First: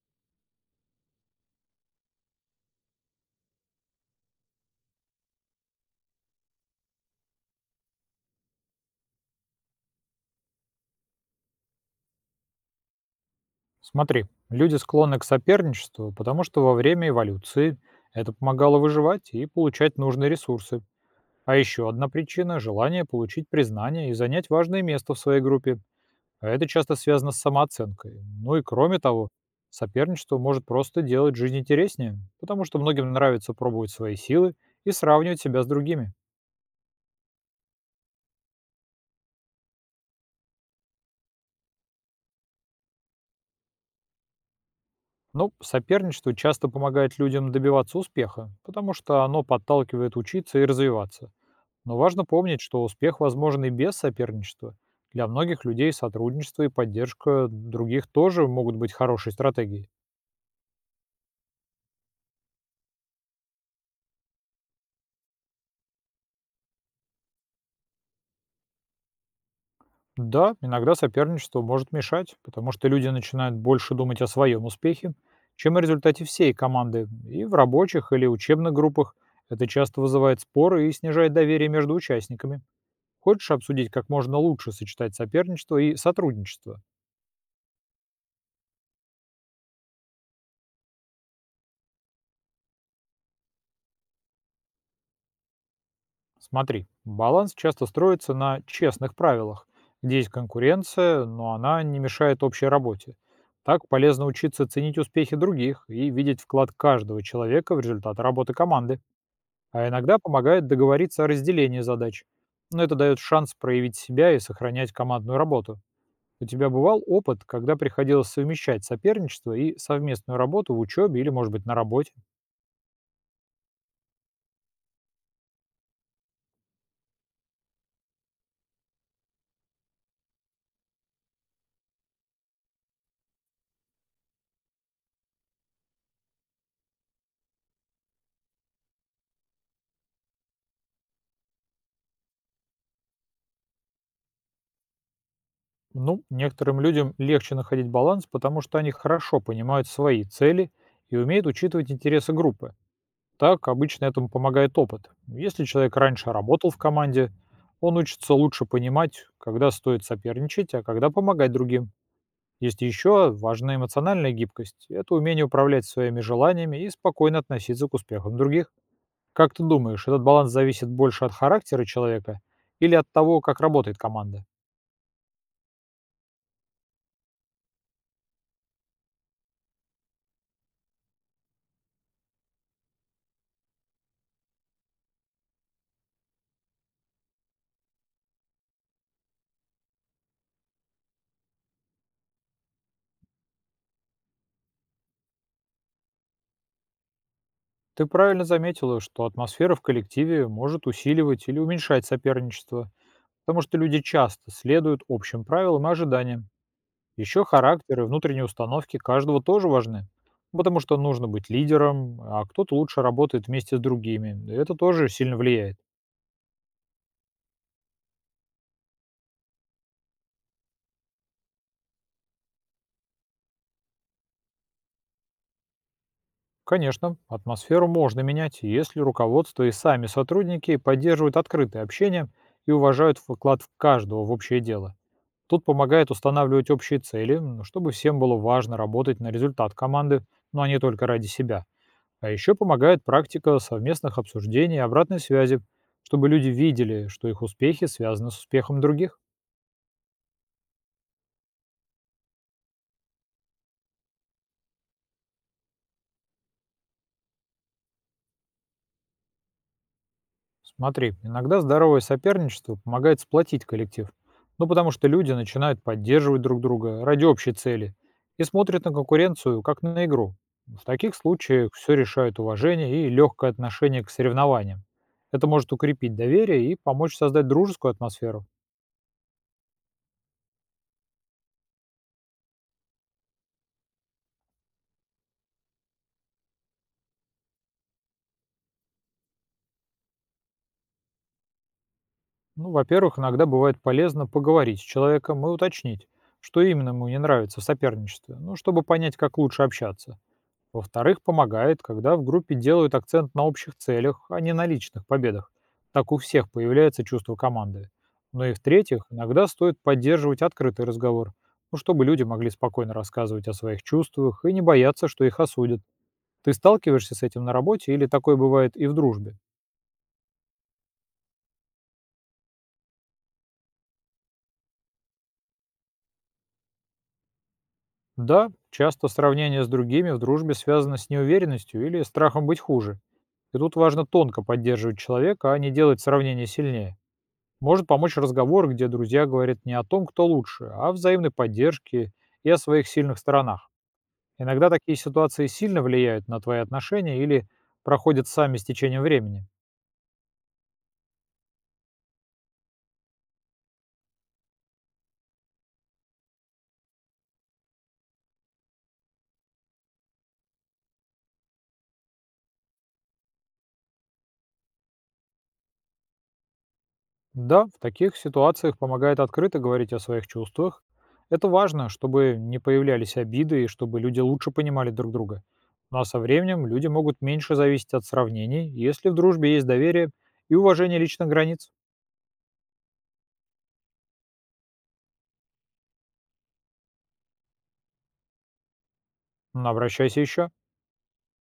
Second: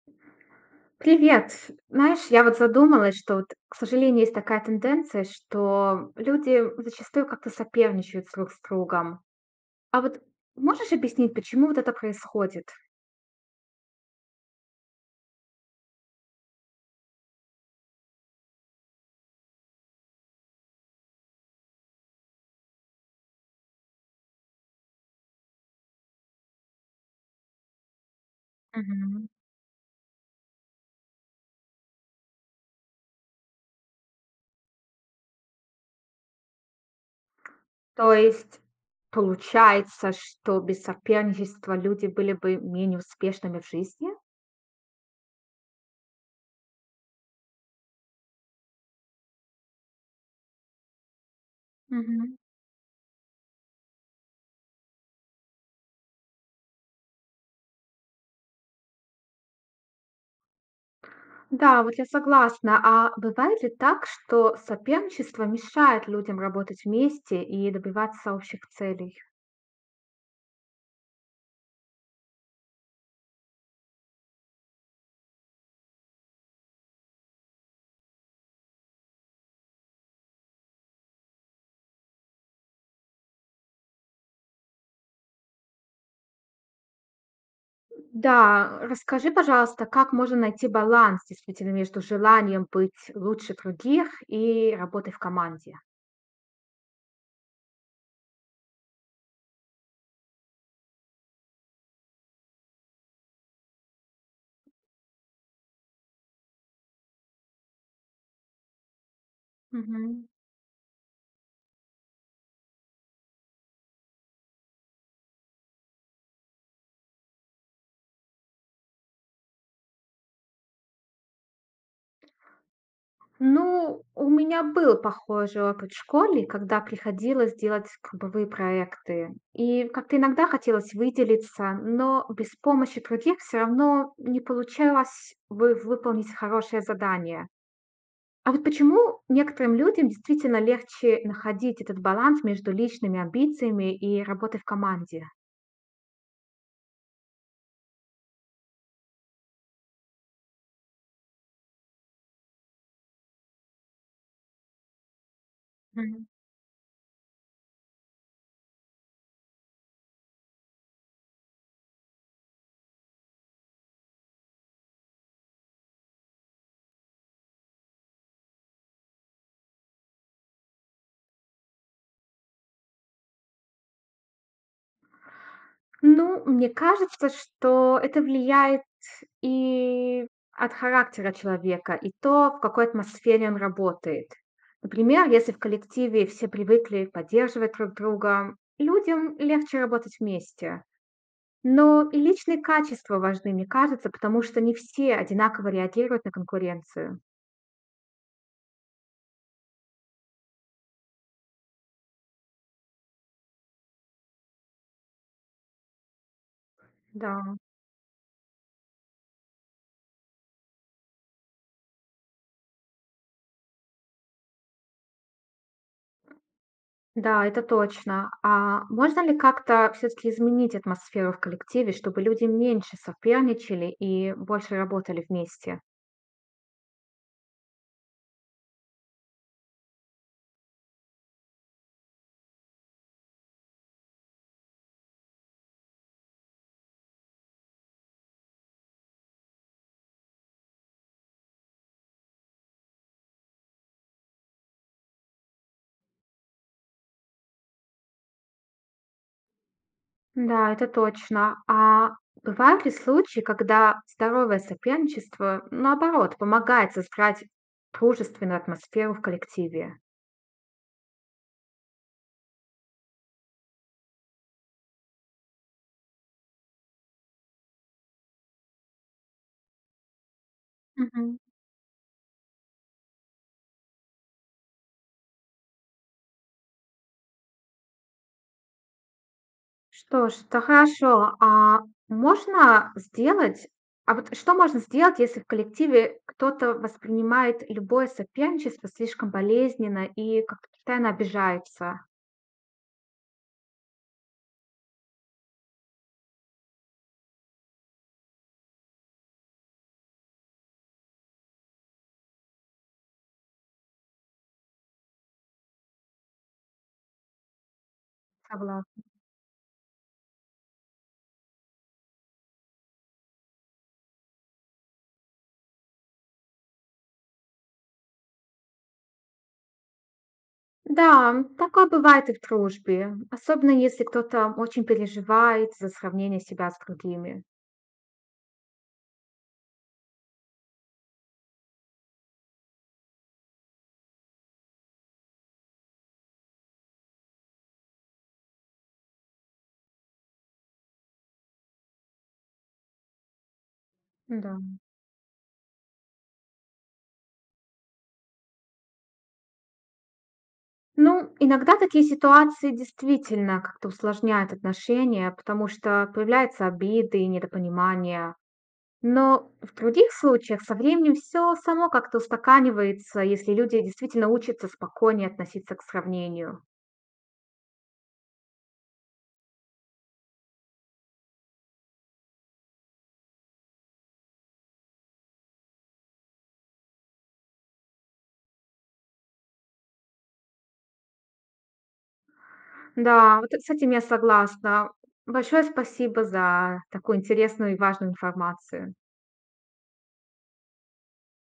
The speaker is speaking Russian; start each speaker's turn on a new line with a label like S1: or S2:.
S1: Привет. Знаешь, я вот задумалась, что вот, к сожалению, есть такая тенденция, что люди зачастую как-то соперничают друг с другом. А вот можешь объяснить, почему вот это происходит?
S2: Смотри, люди склонны к соперничеству, потому что во время эволюции это помогало выживать и получать нужные ресурсы. А еще одна причина– желание получить признание и занять важное место в своей группе. А это часто связано с самооценкой. Ну и кроме
S1: Мгм.
S2: того, соперничество может просто делать жизнь интереснее, потому что многим нравится пробовать свои силы и сравнивать себя с другими.
S1: То есть получается, что без соперничества люди были бы менее успешными в жизни?
S2: Ну, соперничество часто помогает людям добиваться успеха, потому что оно подталкивает учиться и развиваться. Но важно
S1: Мгм.
S2: помнить, что успех возможен и без соперничества. Для многих людей сотрудничество и поддержка других тоже могут быть хорошей стратегией.
S1: Да, вот я согласна. А бывает ли так, что соперничество мешает людям работать вместе и добиваться общих целей?
S2: Да, иногда соперничество может мешать, потому что люди начинают больше думать о своем успехе, чем о результате всей команды. И в рабочих или учебных группах это часто вызывает споры и снижает доверие между участниками. Хочешь обсудить, как можно лучше сочетать соперничество и сотрудничество?
S1: Да, расскажи, пожалуйста, как можно найти баланс действительно между желанием быть лучше других и работой в команде?
S2: Смотри, баланс часто строится на честных правилах, где есть конкуренция, но она не мешает общей работе. Так полезно учиться ценить успехи других и видеть вклад каждого человека в результат работы команды. А иногда
S1: Мгм.
S2: помогает договориться о разделении задач. Но это дает шанс проявить себя и сохранять командную работу. У тебя бывал опыт, когда приходилось совмещать соперничество и совместную работу в учебе или, может быть, на работе?
S1: Ну, у меня был похожий опыт в школе, когда приходилось делать групповые проекты. И как-то иногда хотелось выделиться, но без помощи других все равно не получалось выполнить хорошее задание. А вот почему некоторым людям действительно легче находить этот баланс между личными амбициями и работой в команде?
S2: Ну, некоторым людям легче находить баланс, потому что они хорошо понимают свои цели и умеют учитывать интересы группы. Так обычно этому помогает опыт. Если человек
S1: Мгм.
S2: раньше работал в команде, он учится лучше понимать, когда стоит соперничать, а когда помогать другим. Есть еще важная эмоциональная гибкость. Это умение управлять своими желаниями и спокойно относиться к успехам других. Как ты думаешь, этот баланс зависит больше от характера человека или от того, как работает команда?
S1: Ну, мне кажется, что это влияет и от характера человека, и то, в какой атмосфере он работает. Например, если в коллективе все привыкли поддерживать друг друга, людям легче работать вместе. Но и личные качества важны, мне кажется, потому что не все одинаково реагируют на конкуренцию.
S2: Ты правильно заметила, что атмосфера в коллективе может усиливать или уменьшать соперничество, потому что люди часто следуют общим правилам и ожиданиям. Еще
S1: Да.
S2: характер и внутренние установки каждого тоже важны, потому что нужно быть лидером, а кто-то лучше работает вместе с другими. И это тоже сильно влияет.
S1: Да, это точно. А можно ли как-то все-таки изменить атмосферу в коллективе, чтобы люди меньше соперничали и больше работали вместе?
S2: Конечно, атмосферу можно менять, если руководство и сами сотрудники поддерживают открытое общение и уважают вклад каждого в общее дело. Тут помогает устанавливать общие цели, чтобы всем было важно работать на результат команды, но а не только ради себя. А еще помогает практика совместных обсуждений и обратной связи, чтобы люди видели, что их успехи связаны с успехом других.
S1: Да, это точно. А бывают ли случаи, когда здоровое соперничество, наоборот, помогает создать дружественную атмосферу в коллективе?
S2: Смотри, иногда здоровое соперничество помогает сплотить коллектив. Ну, потому что люди начинают поддерживать друг друга ради общей цели и смотрят на конкуренцию как на игру. В таких
S1: Мгм.
S2: случаях все решают уважение и легкое отношение к соревнованиям. Это может укрепить доверие и помочь создать дружескую атмосферу.
S1: Что ж, то хорошо. А можно сделать а вот что можно сделать, если в коллективе кто-то воспринимает любое соперничество слишком болезненно и как-то постоянно обижается?
S2: Ну, во-первых, иногда бывает полезно поговорить с человеком и уточнить, что именно ему не нравится в соперничестве, ну, чтобы понять, как лучше общаться. Во-вторых, помогает, когда в группе делают акцент на общих целях, а не на личных победах. Так у всех появляется чувство команды. Ну и
S1: Согла
S2: в-третьих, иногда стоит поддерживать открытый разговор, ну, чтобы люди могли спокойно рассказывать о своих чувствах и не бояться, что их осудят. Ты сталкиваешься с этим на работе или такое бывает и в дружбе?
S1: Да, такое бывает и в дружбе, особенно если кто-то очень переживает за сравнение себя с другими.
S2: Да, часто сравнение с другими в дружбе связано с неуверенностью или страхом быть хуже. И тут важно тонко поддерживать человека, а не делать сравнение сильнее. Может помочь разговор, где друзья говорят не о том, кто лучше, а о взаимной поддержке и о своих сильных сторонах.
S1: Да.
S2: Иногда такие ситуации сильно влияют на твои отношения или проходят сами с течением времени.
S1: Ну, иногда такие ситуации действительно как-то усложняют отношения, потому что появляются обиды и недопонимание. Но в других случаях со временем все само как-то устаканивается, если люди действительно учатся спокойнее относиться к сравнению.
S2: Да, в таких ситуациях помогает открыто говорить о своих чувствах. Это важно, чтобы не появлялись обиды и чтобы люди лучше понимали друг друга. Ну а со временем люди могут меньше зависеть от сравнений, если в дружбе есть доверие и уважение личных границ.
S1: Да, вот с этим я согласна. Большое спасибо за такую интересную и важную информацию.
S2: Но обращайся еще.